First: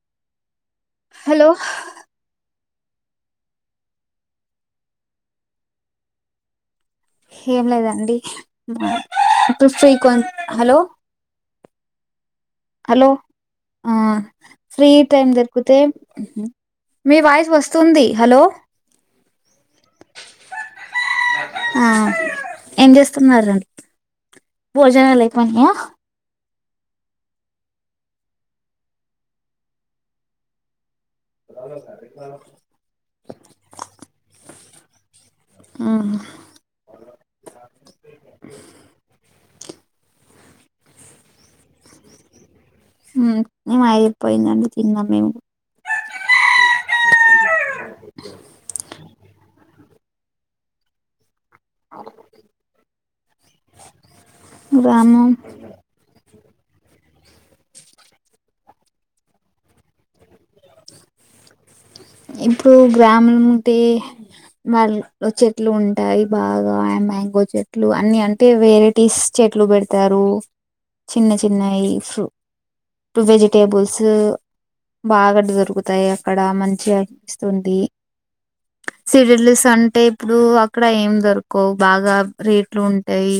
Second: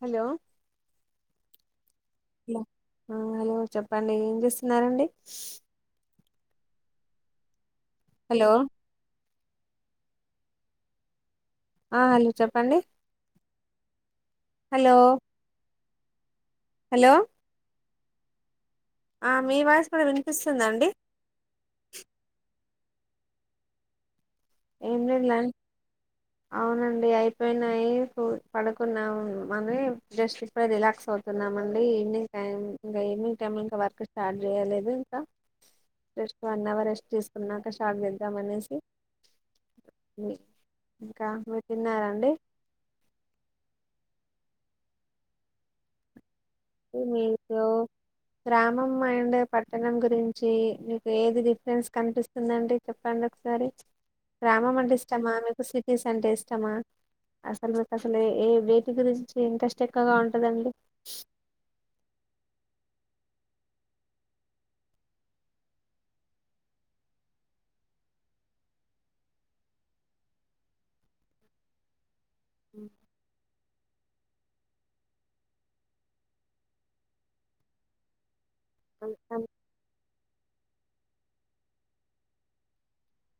Hollow hello ఆ hello చెప్పండి ఏం చేస్తున్నారండి ఏం లేదండి హలో ఇప్పుడు ఫ్రీ కొ హలో ఆహ్ హలో చెప్పండి హలో ఆ ఫ్రీ హలో టైమ్ దొరికితే హలో మీ వాయిస్ వస్ స్తుంది హలో ఆహ్ మీ వాయిస్ కూడా వినిపిస్తుందండి ఆ ఏం చేస్తున్నారండి ఏం భోజనాలు లేదులేండి అయిపోయినాయా అవునండి అయిపోయినాయి కు పడుకున్నాం మరి జస్ట్ ఇప్పుడే రిలాక్స్ అవుత్ తున్నామండి ఈవినింగ్ టైం ఇంకా ఈవినింగ్ టైమ్ ఇంకా వర్క్ స్టార్ట్ చేయలేదు ఇంకా జస్ట్ వన్ అవర్ రెస్ట్ తిసుకున్నాక స్టార్ట్ చేద్దాం అనేసి ఇంకా మి ఆహ్ అయిపోయిందండి, తిన్నాం మేము కూడా మీకు గ్రామం అండ్ పట్టణం గురించి మీకు ఏది డిఫ్ డిఫ్రెండ్స్ కనిపిస్తుందండి చెప్పండి ఒకసారి గ్రామం అంటే ఇష్టామా మీకు సిటీస్ అంటే ఇష్ టమా అసలు మీకు అసలు ఏ వేటి గురించి ఇంట్రెస్ట్ ఎక్కువగా ఉంటదండి ఇప్పుడు గ్రామమ్ ఉంటే వాళ్ళ చెట్లు ఉంటాయి బాగా ఆ మ్యాంగో చెట్లు అన్ని అంటే వెరైటీస్ చె ట్లు పెడతారు చిన్న చిన్నవి ప్రు టు వెజిటేబుల్స్ బాగా దొరుగుతాయి అక్కడ మంచిగా అనిపిస్తుంది సిడిలెస్ అంటే ఇప్పుడు అక్కడ ఏం దొరకవు బాగా రేట్లు ఉంటాయి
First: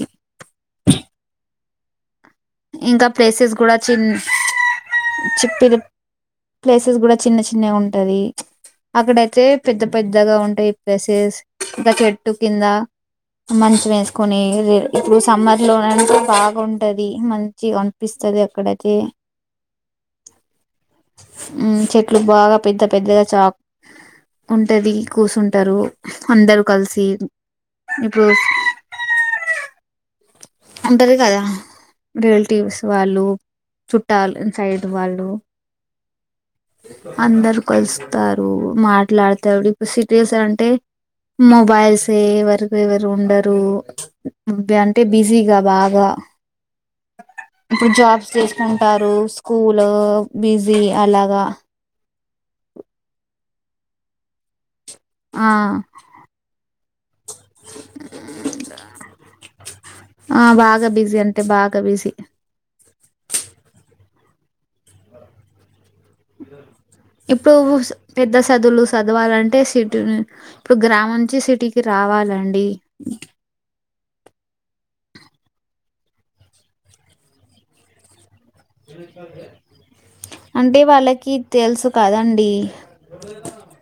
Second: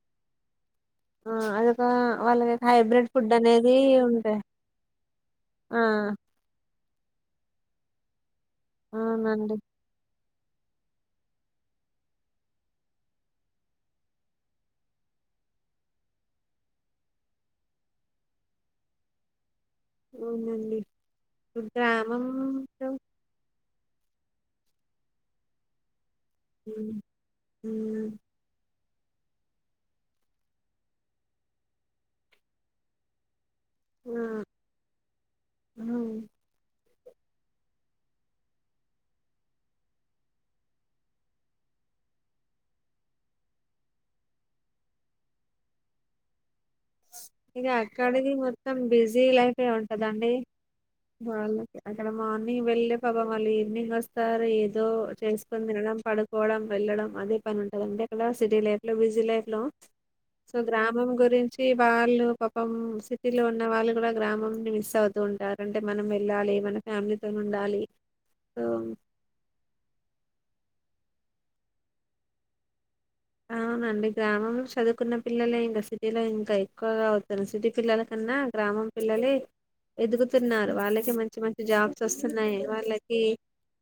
ఆహ్ అదొకా వాళ్ళకి ఇంకా హైబ్రిడ్ ఫుడ్ ప్లేసెస్ కూడా అనేది చిన్ ఉంటాయి ఆహ్ చూసి కూడా చిన్న చిన్నగా ఉంటది అక్కడయితే అవునండి పెద్ద పెద్ పెద్దగా ఉంటాయి ప్లేసెస్ ఇంకా చెట్టు కింద మంచి వేసుకొని ఇప్పుడు సమ్మర్ లోనాంటే బాగుంటది మంచి గా అనిపిస్తది అక్కడైతే అవునండి ఇప్పుడు చెట్లు బాగా పెద్ద గ్రామంతో పెద్దగా చాక్ ఉంటది కూసుంటరు అందరు కలిసి ఇప్పుడు ఉంటది కదా రియల్టివ్స్ వాళ్ళు చుట్టాల్ ఆ న్ సైడ్ వాళ్ళు అందరు కలుస్తారు, మాట్లాడతాడు, ఇప్పుడు సిటీయస్ అంటే మొబైల్స్ ఏ ఎవరకు ఎవరు ఉండరు. బ అంటే బిజీగా బాగా. ఇక ఇప్పుడు జాబ్స్ అక్కడిది మొత్తం చేసుకుంటారు బిజీ లైఫే స్కూలు బిజీ అలాగా ఇక్కడ మార్నింగ్ వెళ్ళి, పపం వాళ్ళు ఈవినింగ్ వస్తారు. ఏదో ఆ చేసుకొని, తినడం, పడుకోవడం, వెళ్ళడం. అదే పని ఉంటది అండి అక్కడ సిటీ లైఫ్ లో బిజీ లైఫ్ లో. ఆ సో బాగా గ్రామం బిజీ అంటే గురించి బాగా బా బిజీ వీళ్లు పాపం సిటీ లో ఉన్న వాళ్ళు కూడా గ్రామంని మిస్ అవుతూ ఉంటారండి. ఇప్పుడు పెద్ద సో సదువులు సదవాలంటే సిటు ఇప్పుడు గ్రామ నుంచి సిటీకి రావాలండి. అవునండి గ్రామం లో చదువుకున్న పిల్లలే ఇంక సి టీలో ఇంకా ఎక్కువగా అవుతున్ సిటీ పిల్లల కన్నా గ్రామం పిల్లలే ఎదుగుతున్నారు. అంటే వాళ్ళకి మంచి మంచి తెలుసు జాబ్స్ కదండి వస్తున్నాయి, వాళ్ళకి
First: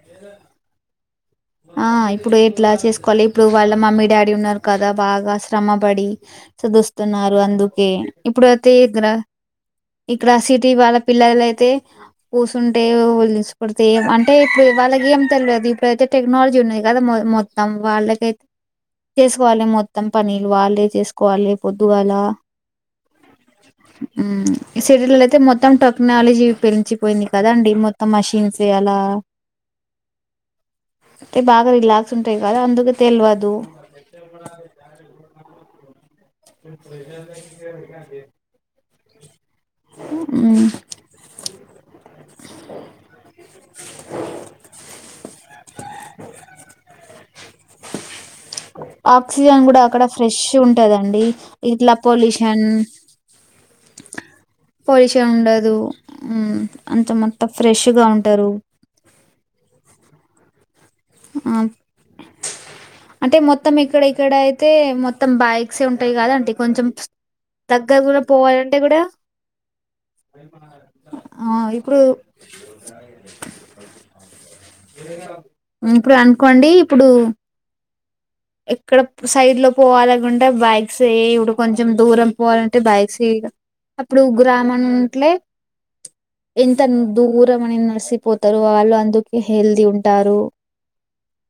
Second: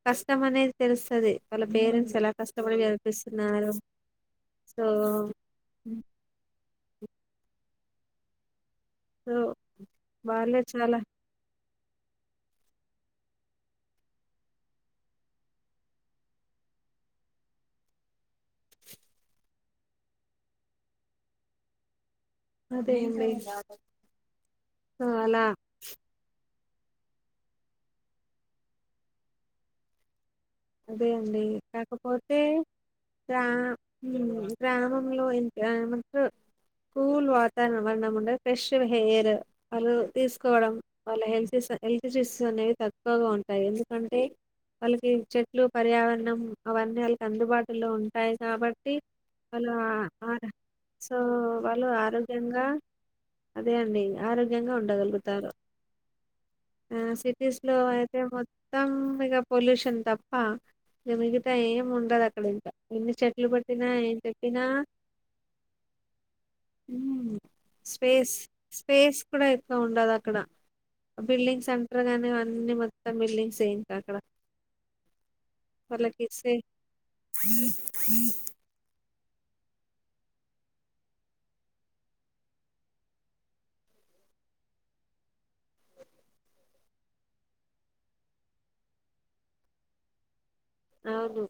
కష్టం అనేద్ తెలుస్తది. వాళ్ళ ఆ పేరెంట్స్ ఎలా కష్టపడి చదిపిస్తున్నారు అడి ఉన్నారు సో కదా బాగా, శ్రమ పడి చుదుస్తున్నారు అందుకే. ఇప్పుడు తీగ్ర సో ఇక్కడ వాళ్ళే సిటీ వాళ్ళ చాలా పిల్లల అయితే పూసుంటే ఉలిసి పడితే, అంటే ఇప్పుడు వాళ్ళకి ఏం తెల్వదు ఇప్పుడైతే టెక్నాలజీ ఉన్నది కదా మో మొత్తం వాళ్ళకె చేసుకోవాలి మొత్తం పనీలు వాళ్ళే చేసుకోవాలి పొద్దుగాలా. అదే అండి సో సిటీలుల అయితే అలా మొత్తం టెక్నాలజీ పెంచిపోయింది కదాండి మొత్తం మషిన్స్ ఏ అలా అదే తే అండి బాగా రిలాక్స్ కాకపోతే ఉంటయి కదా అందుకు గ్రా ఉ గ్రామంలో ఇంక ఏ రు కూల్ వాతావరణం మనం ఉండే ఫ్రెష్ హెయిర్ వాళ్ళు ఉమ్, తీసుకోవడం వాళ్ళ హెల్త్ స్ హెల్త్ ఇష్యూస్ అనేవి తక్కువగా ఉంటాయి. ఎందుకంటే వాళ్ళకి చె ట్లూ పర్యావరణం అవన్ని ఆల్కి అందుబాటులో ఉంటాయి కాబ ఆక్సిజన్ కూడ అక్కడ ఫ్రెష్ సో ఉంటదండి. వాళ్ళు ఇట్ల ఆరోగ్యంగా పొల్యూషన్ అదే అండి ఇగ పోలిష ఉండదు ఉ ఆ అంత మొత్తం ఫ్రెష్ గా ఉంటరు పైగా పోల్యూషన్ త ఇ ఆ, మిగతా ఏం ఉండదు అక్కడ ఇంక, ఎన్ని అంటే చెట్లు మొత్తం పట్టినా ఏం చెప్పినా క్సే ఉంటాయి కదా అండి కొంచెం ఉమ్ దగ్గర కూడా స్పేస్ పోవాలంటే కూడా స్పేస్ కూడ ఎక్కువ ఉండదు అక్కడ ఆ బిల్డింగ్స్ ఇప్పుడు అంటరు గానీ అన్నీ మొత్తం బిల్డింగ్స్ ఇంక అక్కడ ఇప్పుడె అనుకోండి ఇప్పుడు హ ఎక్కడ సైడ్ ల పోవాలకుంటే బైక్స్ ఏ ఇపుడు కొంచెం దూరం పోవాలంటే బైక్స్ ఏ ఇగ అప్పుడు గ్రామం ఉంట్లే ఎంతన్ దూరం అని నడిసిపోతారు వాళ్ళు అందుకే హెల్తీ ఉంటారు అవును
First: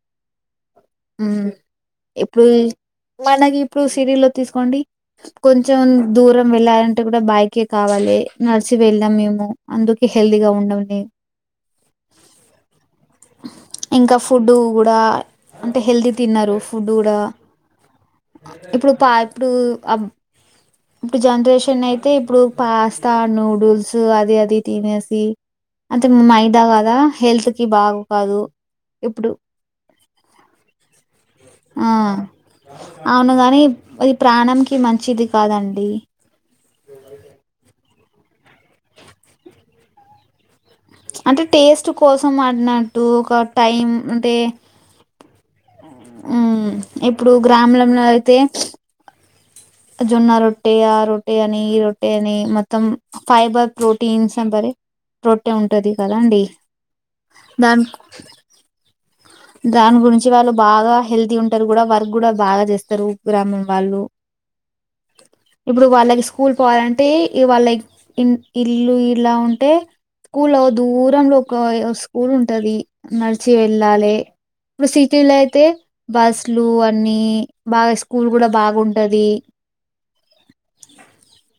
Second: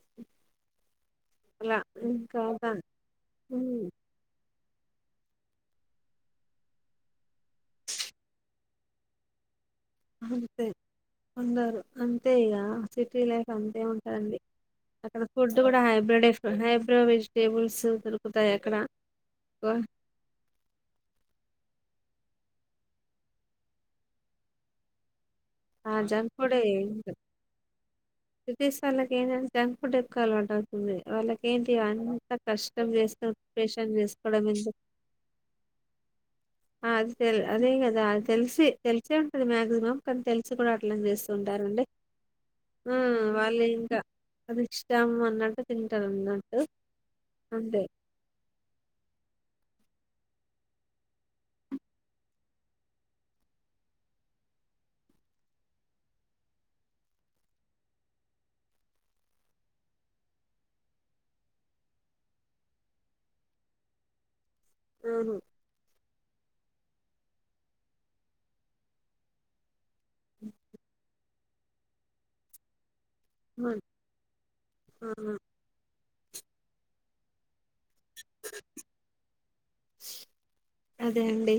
ఉమ్. లా ఇప్పుడు మనకి ఇప్పుడు సీరియల్ తీసుకు డి కొంచెం దూరం వెళ్ళాలంటే కూడా, బైకె కావాలి నడిసి వెళ్లం మేము. అందుకే హెల్దీగా అంతే ఉండండి ఉండరు అంతే ఇగ సిటీ లైఫ్ అంతే ఇంకా ఉంటదండి. ఫుడ్ కూడా అక్కడ ఫుడ్ అంటే కూడా హెల్దీ హైబ్రిడ్ తిన్నారు ఫుడ్ హైబ్రో కూడా వెజిటేబుల్స్ దొరుకుతాయి అక్కడ ఇప్పుడు పా ఇప్పుడు ఓ ఇప్పుడు జనరేషన్ అయితే ఇప్పుడు పాస్తా నూడుల్స్ అది అది తినేసి ఆ అంటే జంక్ ఫుడ్ మైదా కదా హెల్త్ కి బాగు కాదు ప్రదేశాలకి ఏ ఇప్పుడు జంక్ ఫుడ్ ఎక్కాల ంది వాళ్ళ [unintelligible] ఏంటి ఆ అంతా కష్టం చేస్తే అవును గాని ఉపషం అది చేసుకోవడం ప్రాణంకి ఎందుకు మంచిది కాదండి అది తెల్ అదే అదా అ తెల్సి తెల్సే ఉంటది మ్యాక్సిమమ్ కనీ తెల్స కూడా అట్లా చేస్తూ ఉంటారండి ఆడినట్టు ఒక టైం అంటే అది ఇష్టం అన్నట్టు తింటారు ఉ అన్నట్టు ఇప్పుడు అంతే గ్రామంలో అయితే జొన్నా రొట్టె ఆ రొట్టె అని ఈ రొట్టె అని మొత్తం ఫైబర్ ప్రోటీన్స్ అపరి రొట్టే ఉంటది కదాండి దాని దాని గురించి వాళ్ళు బాగా హెల్తీ ఉంటారు కూడా వర్క్ కూడా బాగా చేస్తారు గ్రామం వాళ్ళు అవును ఇప్పుడు వాళ్ళకి స్కూల్ పోవాలంటే వాళ్ళ ఇల్లు ఇలా ఉంటే స్కూల్ దూరంలో ఒక స్కూల్ ఉంటది నడిచి అవును, వెళ్ళాలి ఇప్పుడు అవును. సిటీలో అయితే బస్లు అన్నీ బాగా స్కూల్ కూడా బాగుంటది అదే అండి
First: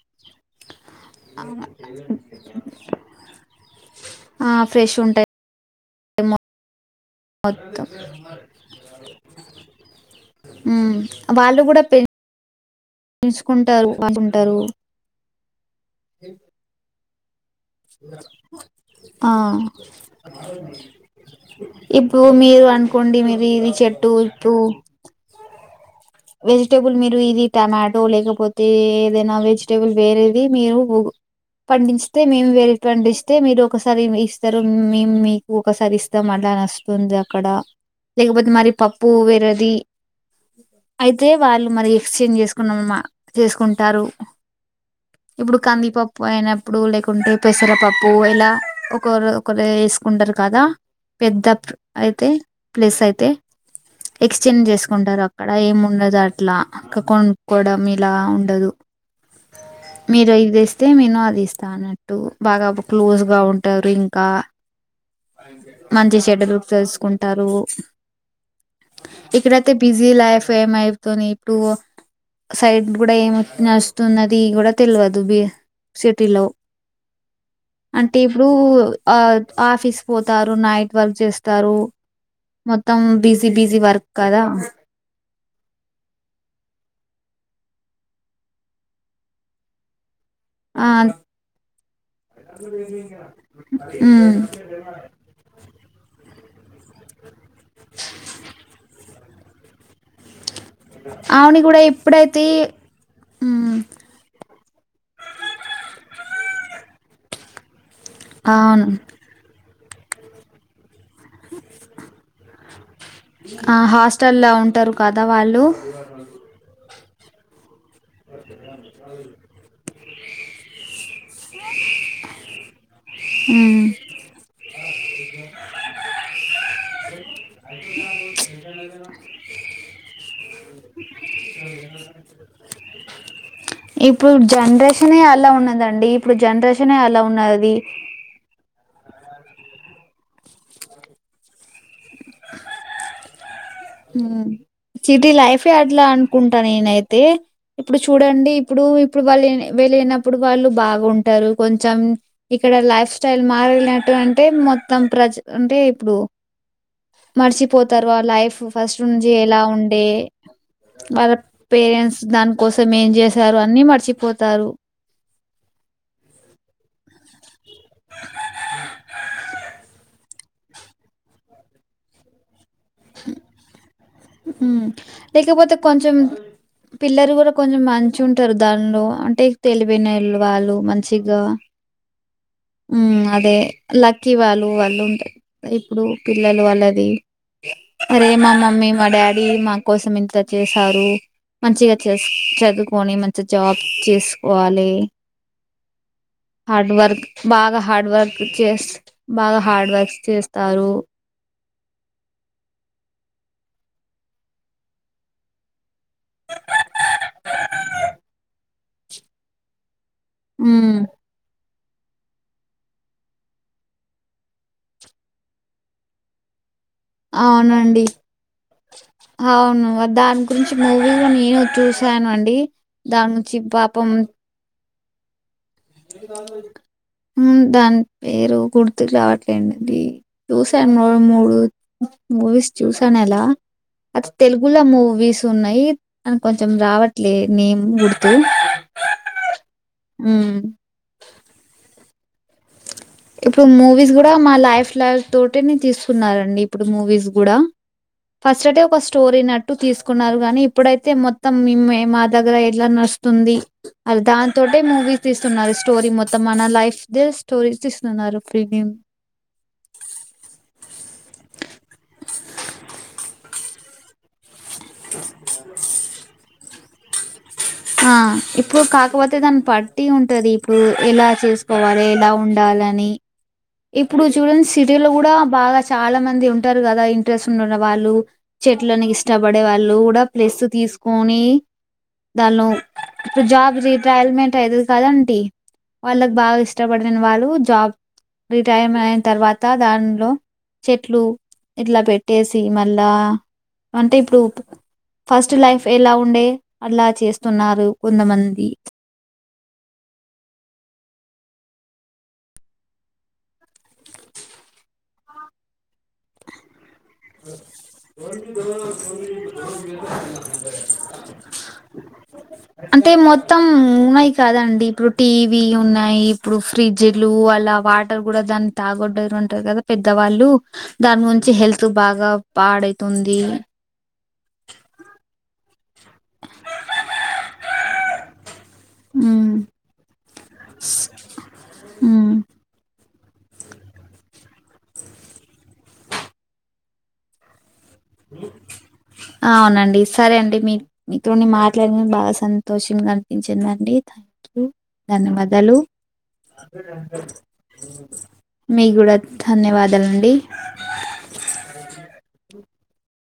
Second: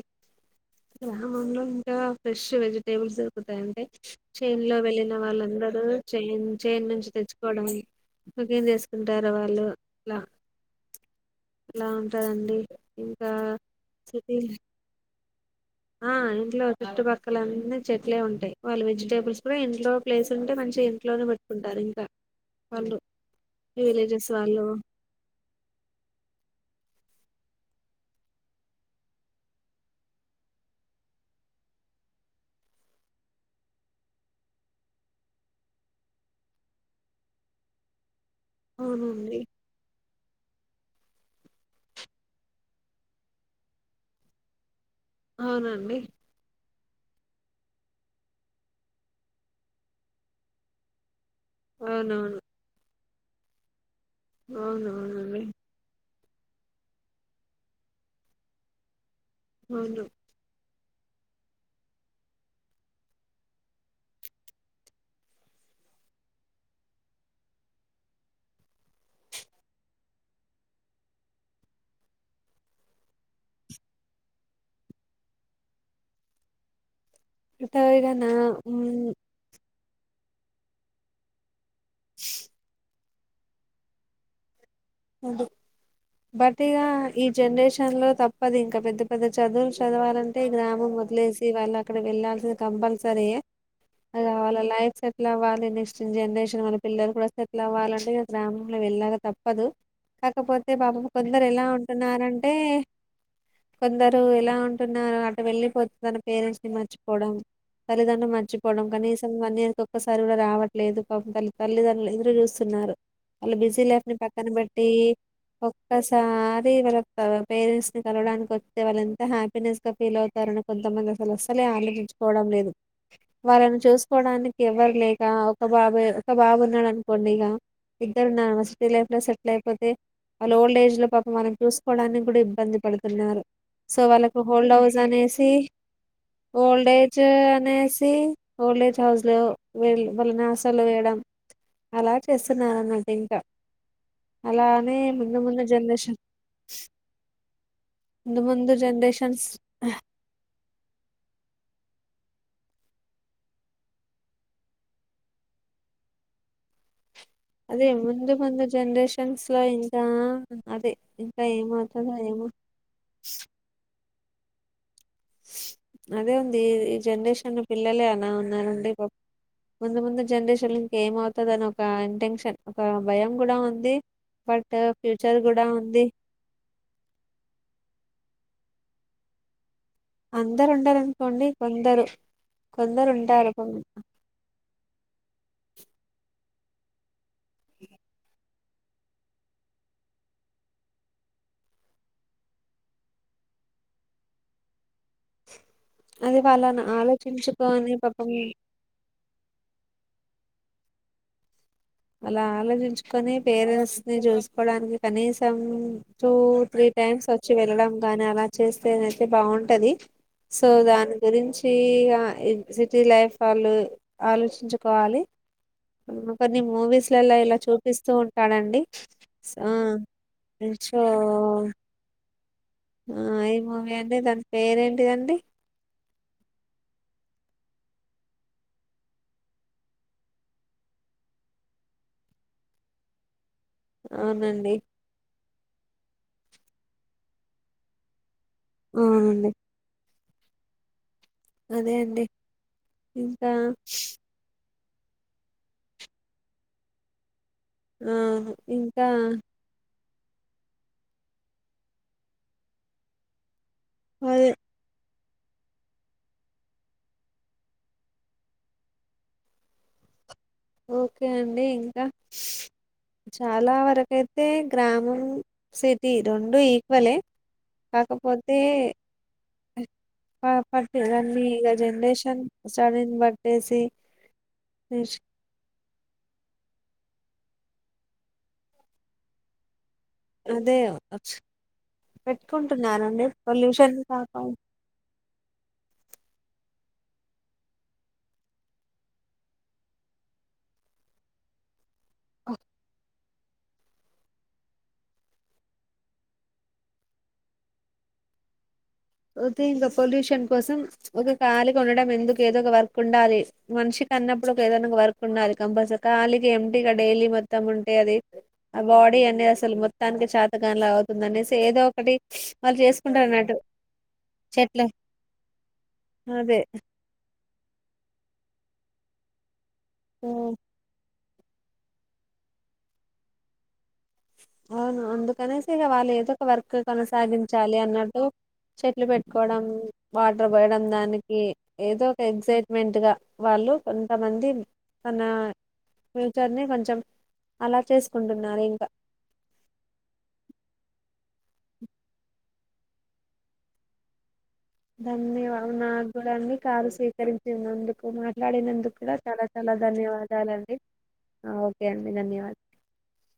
గ్రామంలో ఇంకా ఫ్రెష్ వెజిటేబుల్స్ దరుకుతాయంటే ఆ చేైన్ లో ఫ్రెష్ వెళ్ళిన ఉంటాయి వాళ్ళందరుూ చైన్ చైన్ నుంచి తెచ్చుకోవడం మొత్తం ఒకకేం చేసుకుంటారు వాళ్ళు ఇలా ఉ వాళ్ళు కూడా ఇలా పె ఉంటదండి ఇంకా పెంచుకుంటారు సిటీ పంచుకుంటారు ఆ ఇంట్లో చుట్టు పక్కల చెట్లే ఉంటాయి వాళ్ళు ఆ వెజిటేబుల్స్ కూడా ఇంట్లో ప్లేస్ ఉంటే మంచిగా ఇంట్లోనే పెట్టుకుంటారు ఇంకా ఇప్పుడు మీరు వాళ్ళు అనుకోండి మీరు ఇది ఈ చెట్టు విలేజెస్ ఉప్పు వాళ్ళు వెజిటేబుల్ మీరు ఇది టమాటో లేకపోతే ఏదైనా వెజిటేబుల్ వేరేది మీరు పండించిే మేము వేరే పండిస్తే మీరు ఒకసారి ఇస్తారు మేము మీకు ఒకసారి ఇస్తాం అంట చ నష్టంది అక్కడ లేకపోతే మరి పప్పు అవునండి వేరేది అయితే వాళ్ళు మరి ఎక్స్చేంజ్ చేసుకున్నమా చేసుకుంటారు ఇప్పుడు అవునండి కందిపప్పు అయినప్పుడు లేకపో కుంటే పెసల పప్పు ఇలా ఒకరు ఒకరు వేసుకుంటారు కదా పెద్ద అయితే అవునవును ప్లేస్ అయితే ఎక్స్చేంజ్ చేసుకుంటారు అవునవునండి అక్కడ ఏము ఉండదు అట్లా కొనుోడం ఇలా ఉండదు అవును మీరు ఇది అయితే నేను అది ఇస్తా అన్నట్టు బాగా క్లోజ్ గా ఉంటారు ఇంకా మంచి చెడ్డలు తెలుసుకుంటారు ఇక్కడైతే బిజీ లైఫ్ ఏమ అయితుని ఇప్పుడు సైడ్ కూడా ఏమి నస్తున్నది కూడా తెలియదు బి సిటీలో అంటే అదేవిధంగా ఇప్పుడు ఆ ఆఫీస్ పోతారు నైట్ వర్క్ చేస్తారు మొత్తం బిజీ బిజీ వర్క్ కదా ఇడి [unintelligible] బట్ ఇక ఈ జనరేషన్ లో తప్పదు ఇంకా పెద్ద పెద్ద చదువులు చదవాలని అంటే ఆ గ్రామం వదిలేసి వాళ్ళు అక్కడ వెళ్లాాల్సింది కంపల్సరీ అద ఉమ్ వాళ్ళ లైఫ్ సెట్లు అవ్వాలిని ఇష్ట వ జనరేషన్ మన పిల్లలు కూడా సెట్ల్ అవ్వాలంటే ఇ గ్రామంలో వెళ్ళక తప్పదు కాకపోతే పాపం కొందరు ఆవిని ఎలా కూడా ఎప్పుడైతే ఉంటున్నంటే ఉమ్ కొందరు ఎలా ఉంటు చన్నారు అటు వెళ్ళిపోతే తన పేరెంట్స్ ని మర్చిపోవడం తల్లిదండ్రులు మర్చిపోవడం అవును కనీసం వన్ ఇయర్ కి ఒక్కసారి కూడా రావట్లేదుల్ తల్లిదండ్రలు ఎదురు చూస్త ఆ హాస్టల్ లా పెట్టి ఉంటారు కదా వాళ్ళు ఒక్కసారి వాళ్ళ పేరెంట్స్ ని కలవడానికి వస్తే వాళ్ళ ఎంత హ్యాపీినెస్ ఫీల్ అవుతారని కొంతమంది అసలు అస్సలే ఆలోచించుకోవడం లేదు వళని ఉమ్ చూసుకోవడానికి ఎవరు లే ఒక బాబు ఒక బాబు ఉన్నాడు అనుకోండి ఇక ఇద్దరున్నా లైఫ్ లో సెటిల్ అయిపో మ్మ్ హ్ వాళ్ళు ఓల్డ్ ఏజ్ లో పాపం మనం చూసుకోవడానికి కూడా ఇబ్బంది పడుతున్నారు సో ఇప్పుడు వాళ్ళకు ఓల్డ్ హౌస్ జనరేషనే అలా అనేసి ఉన్నదండి ఇప్పుడు జనరేషనే ఓల్డ్ఏజ్ అలా ఉన్నది అనేసి ఓల్డేజ్ హౌస్ లో వీళ్లందరిని అసలు వేయడం అలా చేస్తున్నారన్నట్టు ఇంకా మ్మ్ హ్ అలానే సిటీ ముందు ముందు లైఫే అట్లా జనరేషన్ అనుకుంటా నేనైతే ఇప్పుడు ముందు చూడండి ముందు ఇప్పుడు జనరేషన్స్ వాళ్ళు వెళ్లినప్పుడు వాళ్ళు బాగుంటారు కొంచెం ఇక్కడ లైఫ్ స్టైల్ మారలంటే అంటే మొత్తం ప్రజలు అంటే ఇప్పుడు అదే మర్చిపోతారు వాళ్ళ ముందు లైఫ్ ముందు ఫస్ట్ నుంచి జనరేషన్స్ ఎలా లో ఇంకా ఉండే అదే వాళ్ళ ఇంకా ఏమవుతుందో పేరెంట్స్ ఏమో దాని కోసం ఏం చేశారు అన్ని మర్చి పోతారు అదేందీ ఈ జనరేషన్ పిల్లలే అలా ఉన్నారండి ముందు ముందు జనరేషన్ ఇంక ఏమవుతదో అని ఒక ఇంటెన్షన్ ఒక భయం కూడా ఉంది బట్ మ్మ్ ఫ్యూచర్ కూడా లేకపోతే ఉంది కొంచెం పిల్లలు కూడా కొంచెం మంచి ఉం ఉంటారు దాన్లో అంటే తెలివైనోళ్లు అందరు వాళ్ళు మంచిగా ఉండారనుకోండి కొందరు కొందరు మ్మ్ ఉంటారు అదే పాపం లక్కీ వాళ్ళు వాళ్ళు ఉంటారు ఇప్పుడు పిల్లలు వాళ్లది మరే మా మమ్మీ మా డాడీ మా కోసం ఇంత చేసారు మంచిగా చదువుకొని మంచి జాబ్ చేసుకోవాలి అది వాళ్ళని హార్డ్ వర్క్ బాగా ఆలోచించుకొని హార్డ్ పాపం వర్క్ చేస్త్ బాగా హార్డ్ వర్క్ చేస్తారు అలా ఆలోచించుకొని పేరెంట్స్ ని చూసుకోడానికి కనీసం టూ త్రీ టైమ్స్ వచ్చి వెళ్లడం గాని అలా చేస్తే అయితే బాగుంటది సో హ్మ్. దాని గురించి ఫ్రీ గా సిటీ లైఫ్ వాళ్ళు ఆలోచించుకోవాలి ఈ మూవీస్లల్లో ఇలా అవునండి. చూపిస్తూ ఉంటాడండి ఆ అవును దాని గురించి సో మూవీలు నేను చూసాను అండి ఆ దాని గురించి ఏమో మూవి అండి దాని పేరేంటిదండి ఇది కాదే మ్మ్ దాని పేరు గుర్తు రావట్లేదండి చూసాను రెండు మూడు మూవీస్ చూసాను అలా అది అవునండి తెలుగులో మూవీస్ ఉన్నాయి అని కొంచెం రావట్లే నేమ్ గుర్తు మ్మ్ హ్హ్ మ్మ్ అదే అండి ఇంకా ఇప్పుడు మూవీస్ కూడా మా లైఫ్ లాంటివే తీసుకున్నారండి ఇప్పుడు మూవీస్ కూడా ఆ ఫస్ట్ డే ఒక ఇంకా స్టోరీ నడిపి తీసు కున్నారు గాని ఇప్పుడైతే మొత్తం మే మా దగ్గర ఎట్లా నడుస్తుంది అది అదే దాని తోటే మూవీ తీస్తున్నారు స్టోరీ మొత్తం మన లైఫ్ దే స్టోరీ తీస్తు స్తున్నారు ప్రీమియమ్ ఓకే అండి ఇంకా ప్చ్ చాలా వరకు అయితే గ్రామం సిటీ రెండు ఈక్వలే ఆ కాకపోతే ఇప్పుడు కాకపోతే దాన్ని పట్టి ప ఉంటది ఇప్పుడు ఎలా చేసుకోవాలి ఎలా ఉండ సడెన్ బర్డ్రెస్ ఇప్పుడు చూడండి సిటీలు కూడా బాగా చాలా మంది ఉంటారు కదా ఇంట్రెస్ట్ ఉన్న వాళ్ళు చెట్లని ఇష్టపడే వాళ్ళు ఇంక ప్లెస్ అదే తీసుకొని దాన్లో పెట్టుకుంటున్నారండి ఇప్పుడు జాబ్ పొల్యూషన్ రీట్రయల్ మెంట్ కాక అయితది కదండి వాళ్ళకి బాగా ఇష్టపడిన వాళ్ళు జాబ్ రిటైర్ అయిన తర్వాత దానిలో చెట్లు ఇట్లా పెట్టేసి మళ్ళా అంటే ఇప్పుడు [unintelligible] ఫస్ట్ లైఫ్ ఎలా ఉండే అలా చేస్తున్నారు. కొంతమంది ఓతే ఇంకా పొల్యూషన్ కోసం ఒకె కాలిగా ఉండడం, ఎందుకు ఏదో ఒక వర్క్ ఉండాలి. మనిషికన్నా ఇప్పుడు ఒక ఏదనంగా వర్క్ ఉండలి కంపల్సరి ఖాళీగా ఏం ఇక డైలీ మొత్తం ఉంటే, అది ఆ బాడీ అనేది అసలు మొత్తానికి శతకానిలాగ అవుతుందనేసి. ఏది ఏదో ఒకటి స్ అంటే బ మొత్తం ఉన్నాయి కదండి ఇప్పుడు టీవీ ఉన్నాయి ఇప్పుడు అదే ఫ్రిడ్జ్లు వల్లు లా వాటర్ గుడా దాని తాగొడరు అంటారు కదా! పెద్దవాళ్ళు ఉమ్, దాన్నుంచి హెల్త్. ల్త్ బాగా పాడైతుంది అంతే గా వాళ్ళు ఏదో ఒక వర్క్ కొనసాగించాలి అన్నట్టు చెట్లు ఉమ్ పెట్టుకోవడం, వాటర్ పోయడం దానికి ఏదో ఒక ఉమ్ ఎక్సైట్మెంట్గా వాళ్లు కొంతమంది తనా ఫ్యూచర్ని కొంచెం అలా చేసుకుంటున్నారు ఇంకా అవునండి? సరే అండి మీ మీతోని మాట్లాడిన బాగా సంతోషంగా అనిపించిందండి, థ్యాంక్. [unintelligible] ధన్యవా ధన్యవాదాలు నాగుడండి కాల్ స్వీకరించినందుకు మీకు మాట్లాడినందుకుడా కూడా చాలా ధన్యవాదాలండి ఓకే అండి ధన్యవాద్